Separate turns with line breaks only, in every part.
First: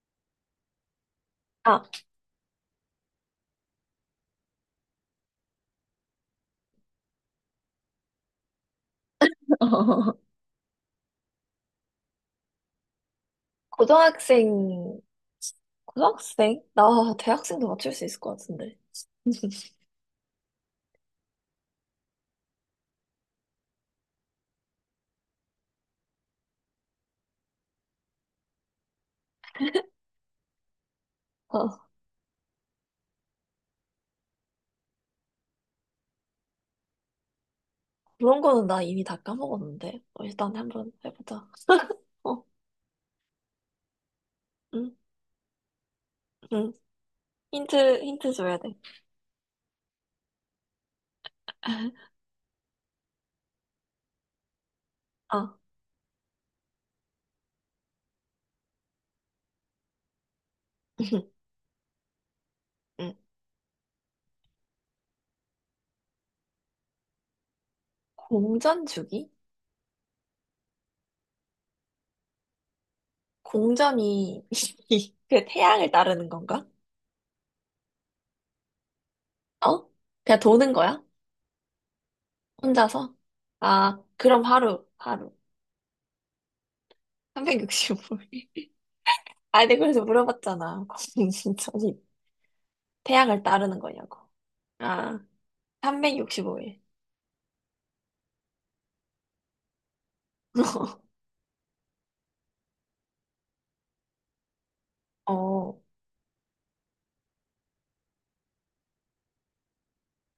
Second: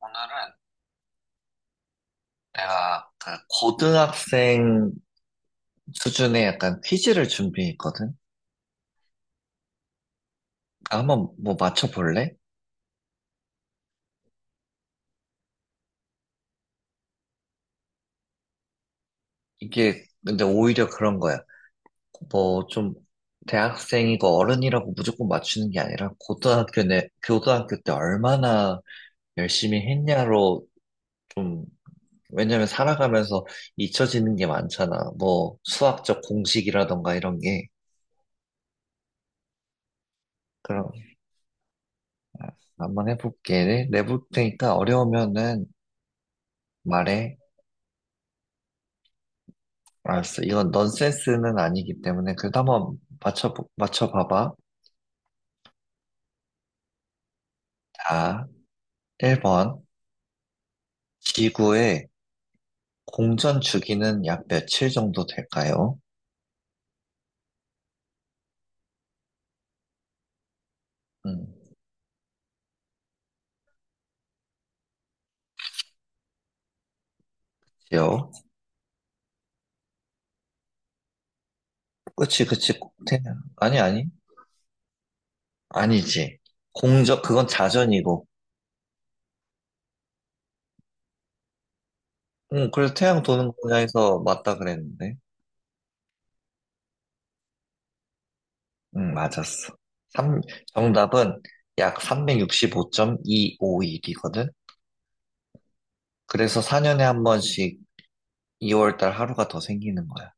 오늘은
아,
내가 그 고등학생 수준의 약간 퀴즈를 준비했거든? 아, 한번 뭐 맞춰볼래?
고등학생, 고등학생? 나 대학생도 맞출 수 있을 것 같은데.
이게 근데 오히려 그런 거야. 뭐 좀 대학생이고 어른이라고 무조건 맞추는 게 아니라 고등학교 때 얼마나 열심히 했냐로 좀,
어,
왜냐면 살아가면서 잊혀지는 게 많잖아. 뭐 수학적 공식이라던가 이런 게.
그런 거는 나 이미 다 까먹었는데. 어, 일단
그럼
한번 해보자. 어,
아, 한번 해볼게. 내볼 테니까
응,
어려우면은
응.
말해.
힌트 줘야 돼.
알았어. 이건 넌센스는 아니기 때문에 그래도 한번 맞춰봐봐.
아,
자, 1번. 지구의
응.
공전 주기는 약 며칠 정도 될까요?
공전 주기?
음,
공전이 그 태양을 따르는 건가?
지요.
어? 그냥 도는 거야?
그치, 그치. 꼭
혼자서?
태양. 아니,
아,
아니.
그럼 하루.
아니지. 공전, 그건 자전이고.
365일. 아니, 내가 그래서 물어봤잖아. 공전이
응, 그래서 태양
태양을
도는
따르는 거냐고.
거냐에서 맞다 그랬는데.
아, 365일.
응, 맞았어. 삼- 정답은 약 3 6 5 2 5오일이거든
어,
그래서 4년에 한 번씩 2월달 하루가 더 생기는 거야.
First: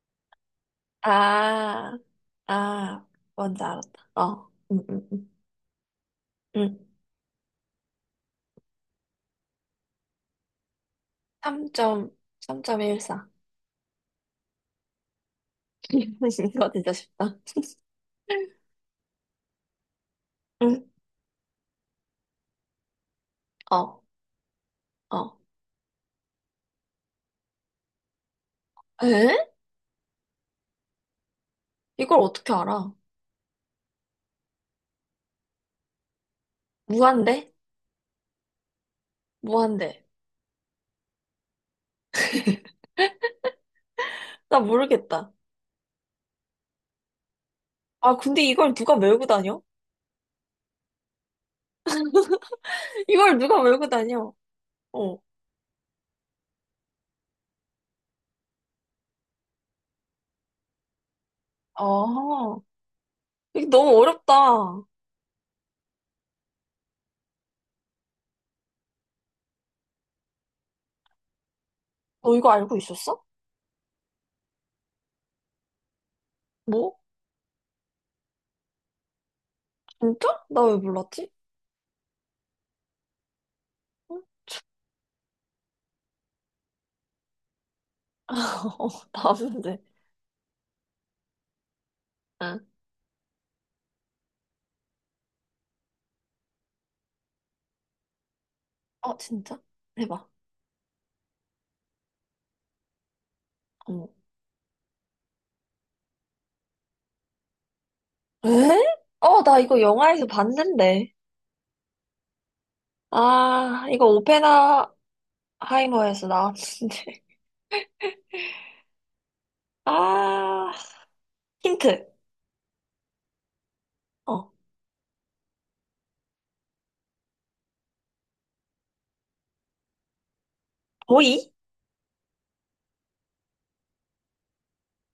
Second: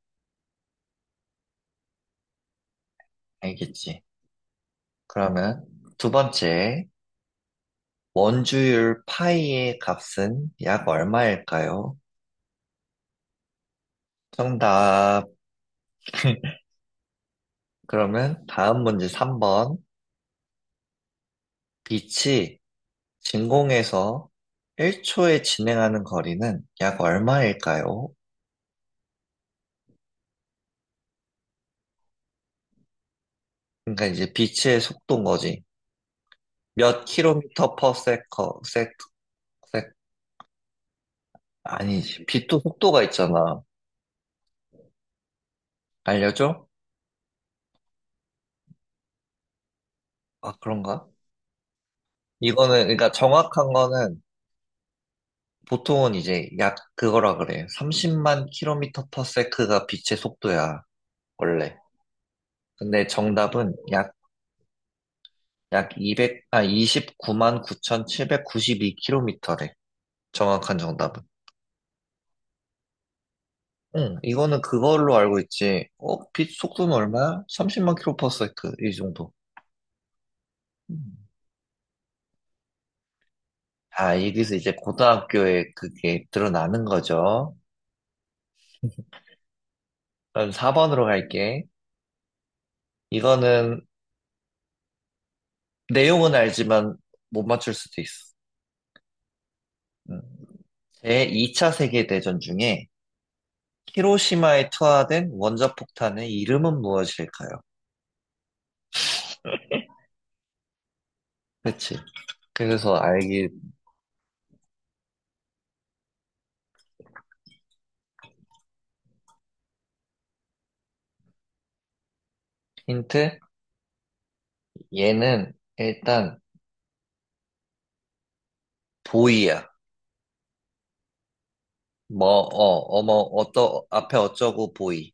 아, 아, 뭔지
알겠지?
알았다. 어, 응, 응, 응.
그러면 두
응.
번째, 원주율 파이의 값은 약 얼마일까요?
3점, 3.14.
정답.
이거 진짜 쉽다.
그러면 다음 문제 3번.
응,
빛이
어,
진공에서
어.
1초에 진행하는 거리는 약 얼마일까요?
에? 이걸 어떻게 알아?
그러니까 이제 빛의 속도인 거지. 몇
무한대?
킬로미터 퍼 세커, 세,
무한대.
아니지. 빛도 속도가 있잖아.
나 모르겠다.
알려줘?
아, 근데 이걸 누가 메고 다녀?
아, 그런가? 이거는, 그러니까
이걸 누가
정확한
메고
거는
다녀? 어,
보통은 이제 약 그거라 그래. 30만 킬로미터 퍼 세크가 빛의 속도야, 원래.
아,
근데
이게
정답은
너무
약,
어렵다. 너
약 200, 29만 9,792 킬로미터래. 정확한 정답은.
이거 알고 있었어?
응, 이거는 그걸로 알고 있지. 어, 빛 속도는
뭐?
얼마야? 30만 킬로 퍼 세크, 이 정도.
진짜? 나 왜
음.
몰랐지?
아, 여기서 이제 고등학교에 그게 드러나는 거죠.
어, 나쁜데.
그럼 4번으로 갈게.
응.
이거는 내용은 알지만 못 맞출 수도 있어.
어, 진짜?
응.
해봐.
제2차 세계대전 중에
어,
히로시마에 투하된 원자폭탄의 이름은 무엇일까요?
에? 어, 나 이거 영화에서 봤는데.
그치. 그래서 알기
아, 이거 오펜하이머에서 나왔는데. 아, 힌트.
힌트?
어,
얘는 일단 보이야.
보이?
뭐, 앞에 어쩌고 보이.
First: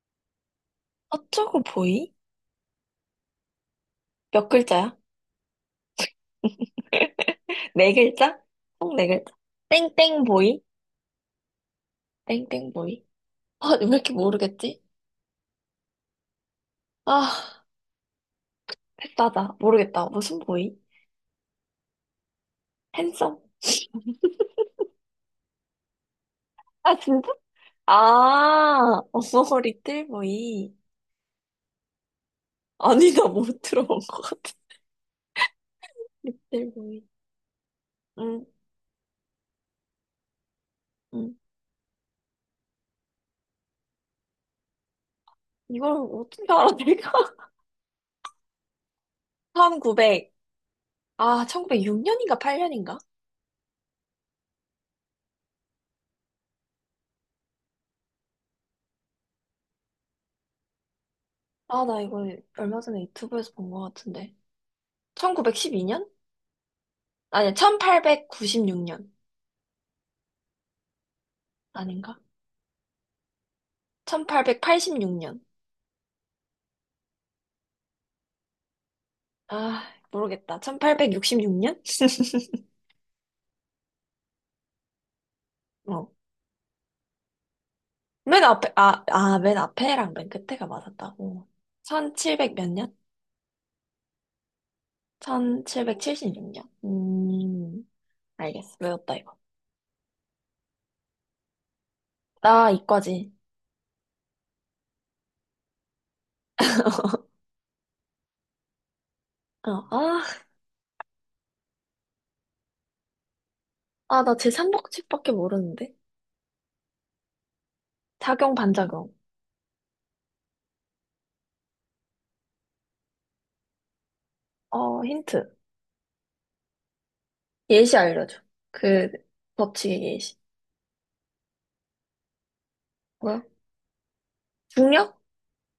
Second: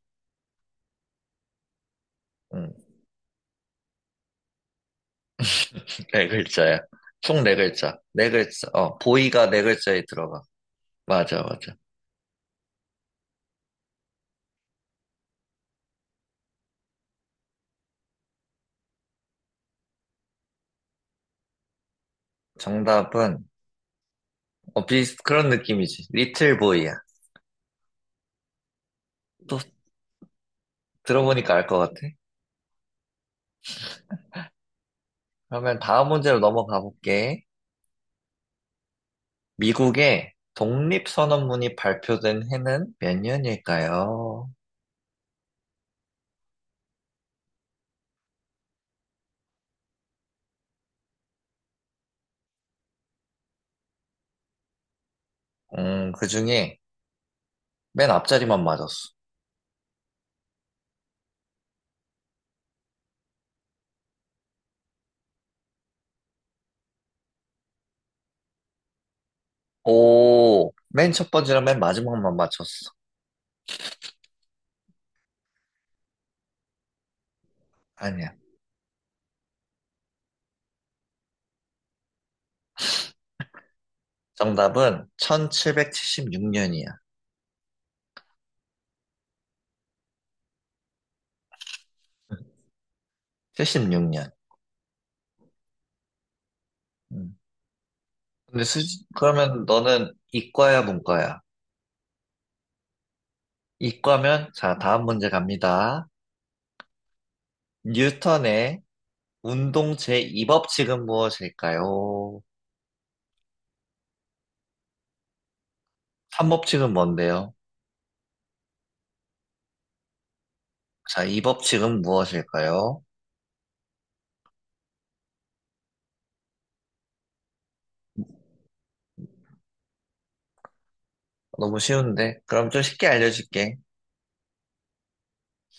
어쩌고 보이?
음.
몇 글자야?
네 글자야. 총 네
네
글자. 네
글자?
글자.
총 네 글자.
보이가 네 글자에
땡땡
들어가.
보이?
맞아, 맞아.
땡땡 보이? 아, 왜 이렇게 모르겠지? 아, 됐다다. 모르겠다. 무슨 보이? 핸섬?
정답은, 비슷, 그런 느낌이지. 리틀 보이야.
아, 진짜? 아,
또
어머 리 틀 보이.
들어보니까 알 것 같아.
아니, 나 못 들어본 것 같아.
그러면 다음 문제로 넘어가
6대1보이.
볼게.
응,
미국의
응.
독립선언문이 발표된 해는 몇 년일까요?
이걸 어떻게 알아, 내가? 1900. 아, 1906년인가 8년인가?
그 중에 맨 앞자리만 맞았어.
아, 나 이거 얼마 전에 유튜브에서 본 것 같은데. 1912년? 아니, 1896년.
오, 맨 첫 번째랑 맨
아닌가?
마지막만 맞췄어.
1886년.
아니야.
아, 모르겠다. 1866년?
정답은
어.
1776년이야.
맨 앞에, 맨 앞에랑 맨 끝에가 맞았다고. 1700 몇 년?
76년.
1776년.
근데
알겠어. 외웠다, 이거.
그러면 너는 이과야, 문과야?
나 이과지.
이과면, 자, 다음 문제 갑니다. 뉴턴의
어,
운동 제2법칙은 무엇일까요?
나 제삼법칙밖에 모르는데.
3법칙은 뭔데요?
작용, 반작용.
자, 2법칙은 무엇일까요?
어, 힌트. 예시 알려줘. 그, 법칙의 예시.
너무 쉬운데? 그럼 좀 쉽게
뭐야?
알려줄게.
중력?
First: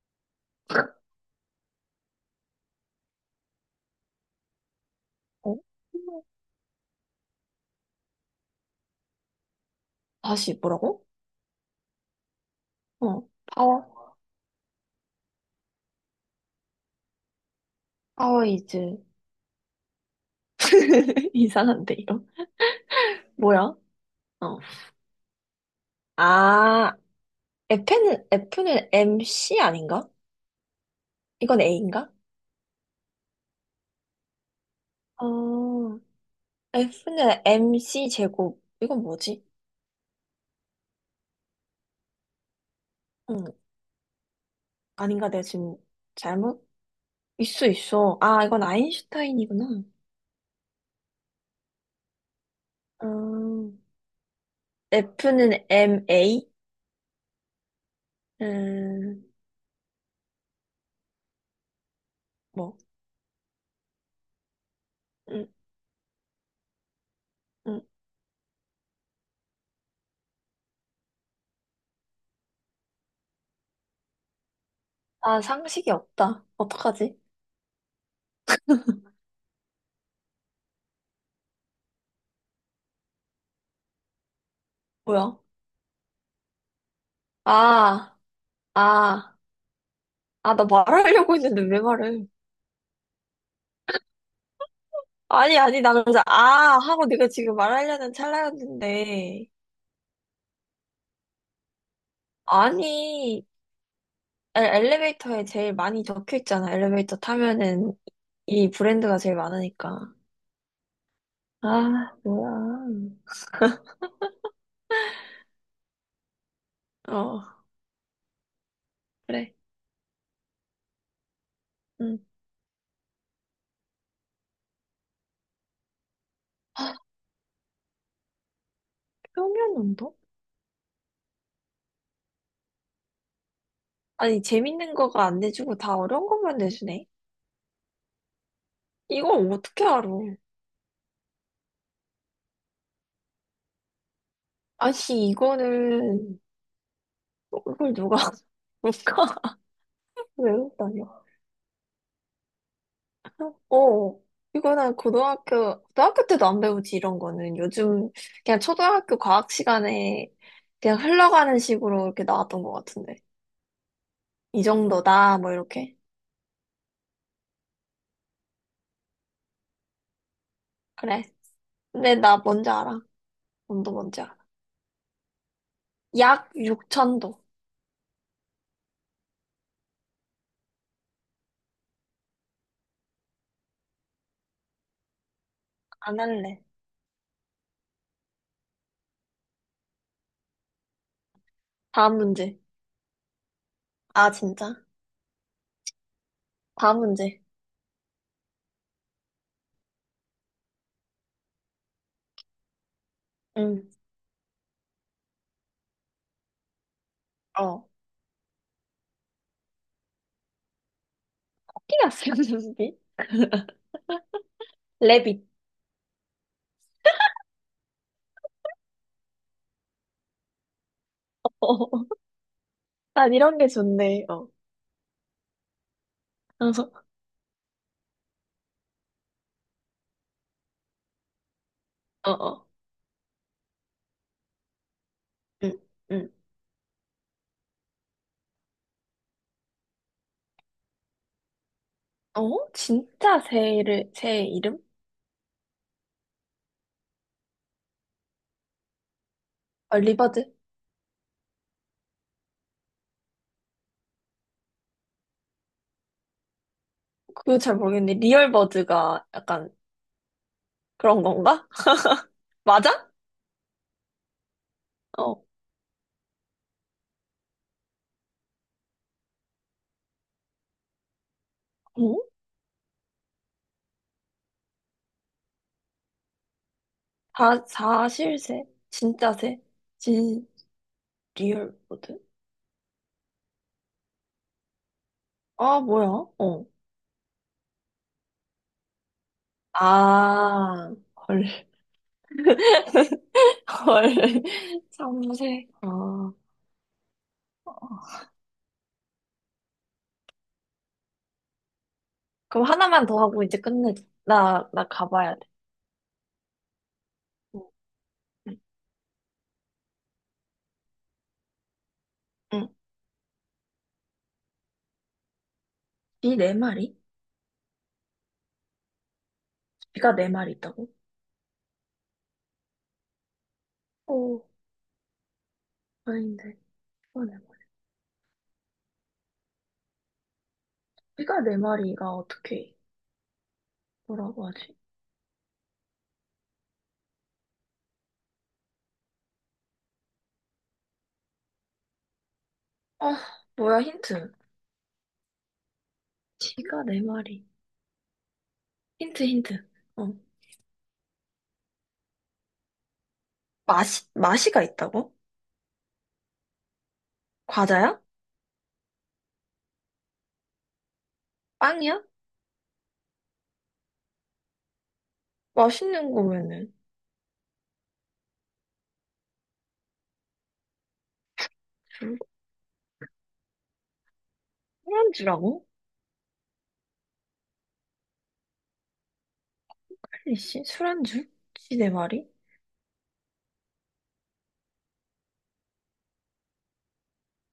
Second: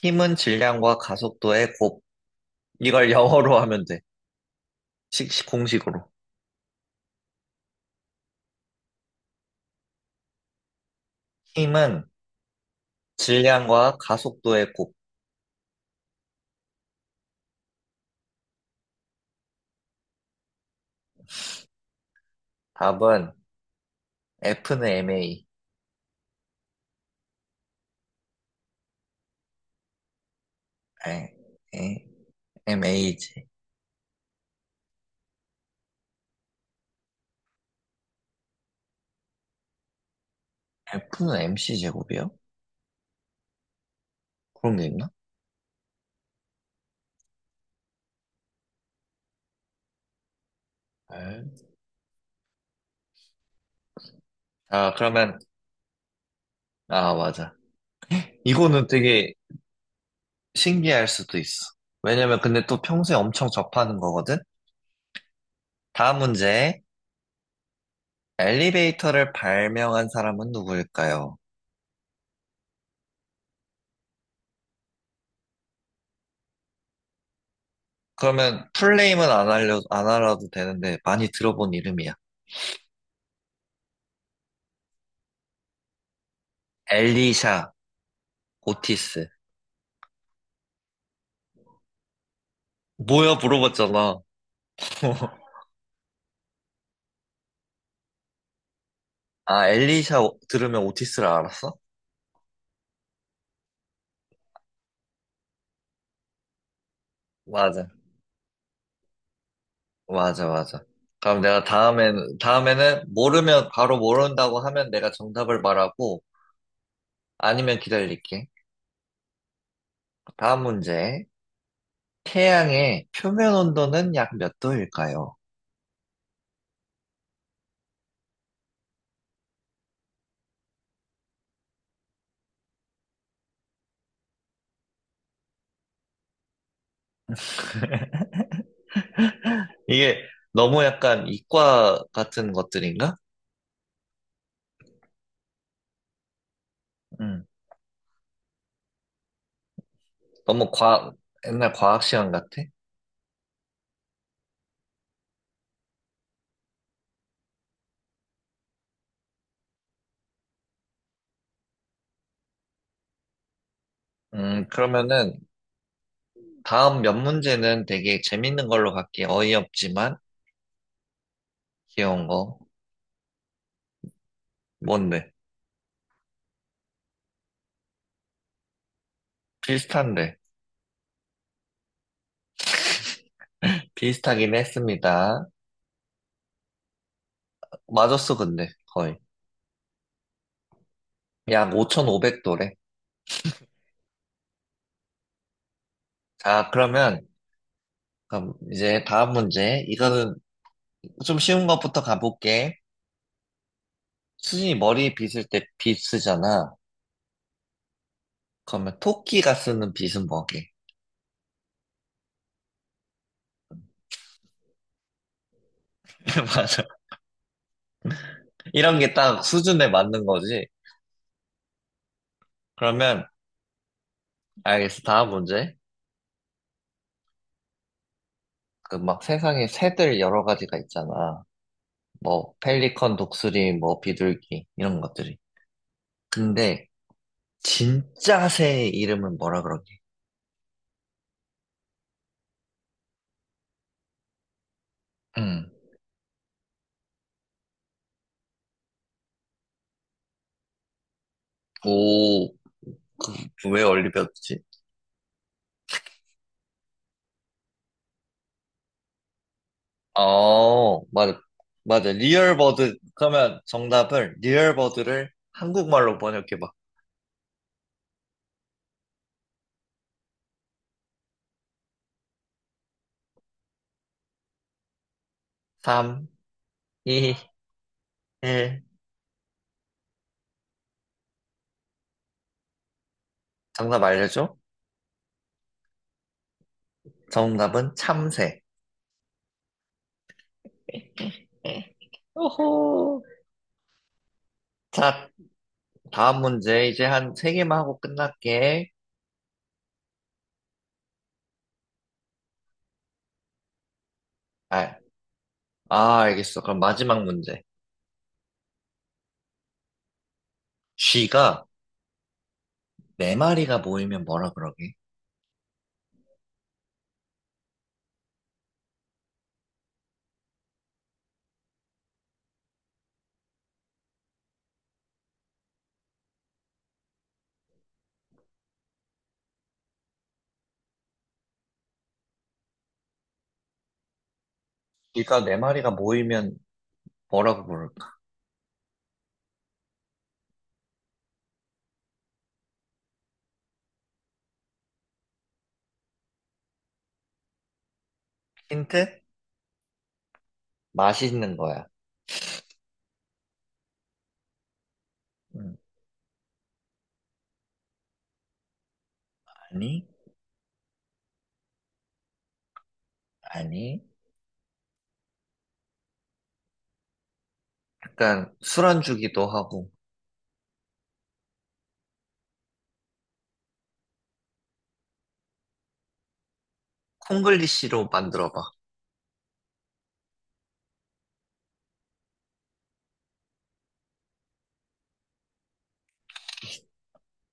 힘은 질량과 가속도의 곱. 이걸 영어로 하면 돼.
어?
공식으로.
다시, 뭐라고?
힘은
어,
질량과
파워.
가속도의 곱.
파워 이즈. 이상한데, 이거.
답은
뭐야? 어.
F는 MA.
아, F는 MC 아닌가?
에,
이건
에,
A인가?
MA지.
어, F는 MC 제곱. 이건 뭐지?
F는 MC 제곱이요?
응.
그런 게 있나?
아닌가? 내가 지금 잘못? 있어, 있어. 아, 이건 아인슈타인이구나.
에?
음,
아, 그러면,
F는 MA?
맞아. 이거는
음,
되게 신기할 수도 있어. 왜냐면 근데
뭐.
또 평소에 엄청 접하는 거거든?
음,
다음 문제.
음.
엘리베이터를 발명한 사람은 누구일까요?
아, 상식이 없다. 어떡하지?
그러면 풀네임은 안 알아도 되는데 많이 들어본 이름이야.
뭐야?
엘리샤,
아,
오티스.
아, 나 말하려고 했는데 왜 말을?
뭐야 물어봤잖아.
아니, 아니, 나 그래서 아! 하고 네가 지금 말하려는 찰나였는데.
아, 엘리샤 들으면 오티스를 알았어?
아니, 에- 엘리베이터에 제일 많이 적혀 있잖아. 엘리베이터
맞아.
타면은 이 브랜드가 제일 많으니까.
맞아, 맞아. 그럼 내가
아,
다음엔,
뭐야.
다음에는 모르면 바로 모른다고 하면 내가 정답을 말하고
어,
아니면 기다릴게.
그래.
다음 문제.
응.
태양의 표면 온도는 약 몇 도일까요?
평면 운동? 아니, 재밌는 거가 안 내주고 다 어려운 것만 내주네. 이걸 어떻게 알아?
이게 너무 약간 이과 같은 것들인가?
아니, 이거는,
응.
이걸 누가, 누가 외
너무
우 다녀?
옛날 과학 시간 같아.
어, 이거는 고등학교 때도 안 배우지, 이런 거는. 요즘, 그냥 초등학교 과학 시간에 그냥 흘러가는 식으로 이렇게 나왔던 것 같은데. 이 정도다,
그러면은
뭐 이렇게.
다음 몇 문제는 되게 재밌는 걸로 갈게. 어이없지만
그래. 근데
귀여운
나
거.
뭔지 알아. 운도 뭔지 알아.
뭔데?
약 6천도.
비슷한데. 비슷하긴 했습니다.
안 할래.
맞았어, 근데 거의. 약
다음 문제.
5,500도래.
아, 진짜?
자,
다음
그러면
문제.
그럼 이제 다음 문제. 이거는 좀 쉬운 것부터 가볼게.
응.
수진이 머리 빗을 때 빗 쓰잖아.
어.
그러면 토끼가 쓰는 빗은 뭐게?
코끼리 아스랑 비 레빗.
맞아. 이런 게 딱 수준에 맞는 거지.
어.
그러면
난 이런 게 좋네. 어.
알겠어. 다음 문제.
그래서,
그 막 세상에 새들 여러 가지가 있잖아.
어,
뭐
어.
펠리컨, 독수리, 뭐 비둘기 이런 것들이.
응, 응.
근데 진짜 새의 이름은 뭐라 그러게?
어? 진짜 새를, 새 이름?
응.
아, 리버드?
오, 왜 얼리버드지?
그거 잘 모르겠는데. 리얼버드가 약간
어,
그런
맞아.
건가?
맞아. 리얼버드.
맞아?
그러면 정답을 리얼버드를
어.
한국말로 번역해 봐.
응?
3, 2,
사실새?
1.
진짜 새? 진, 리얼버드?
정답 알려줘?
아, 뭐야? 어.
정답은 참새.
아, 헐.
예. 오호.
헐,
자,
참새. 어.
다음 문제 이제 한 세 개만 하고 끝날게.
그럼 하나만 더 하고 이제 끝내자. 나
아,
가봐야 돼.
아, 알겠어. 그럼 마지막 문제.
어, 응,
쥐가
응.
네 마리가 모이면 뭐라 그러게?
비네 마리? 비가 네 마리 있다고? 오, 아닌데. 비가 네 마리. 비가 네 마리가 어떻게, 뭐라고 하지?
쥐가 네 마리가 모이면 뭐라고 부를까?
아, 뭐야, 힌트. 비가 네 마리.
힌트?
힌트. 어.
맛있는 거야.
맛이가 있다고?
음,
과자야?
아니,
빵이야?
아니.
맛있는 거면은.
약간 술안주기도 하고.
술- 술안주라고?
콩글리시로 만들어봐.
아니씨, 술안주? 지 네 마리?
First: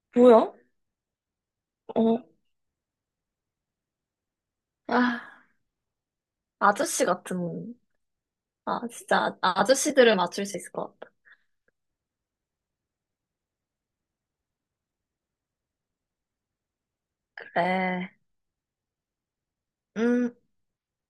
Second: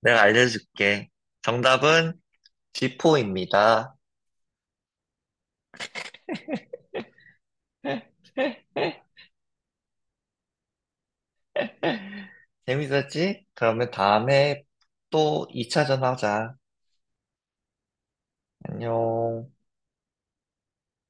내가
뭐야?
알려줄게. 정답은
어,
쥐포입니다.
아. 아저씨 같은, 아, 진짜 아- 아저씨들을 맞출 수 있을 것 같다.
재밌었지? 그러면 다음에 또 2차전 하자.
그래.
안녕.
음,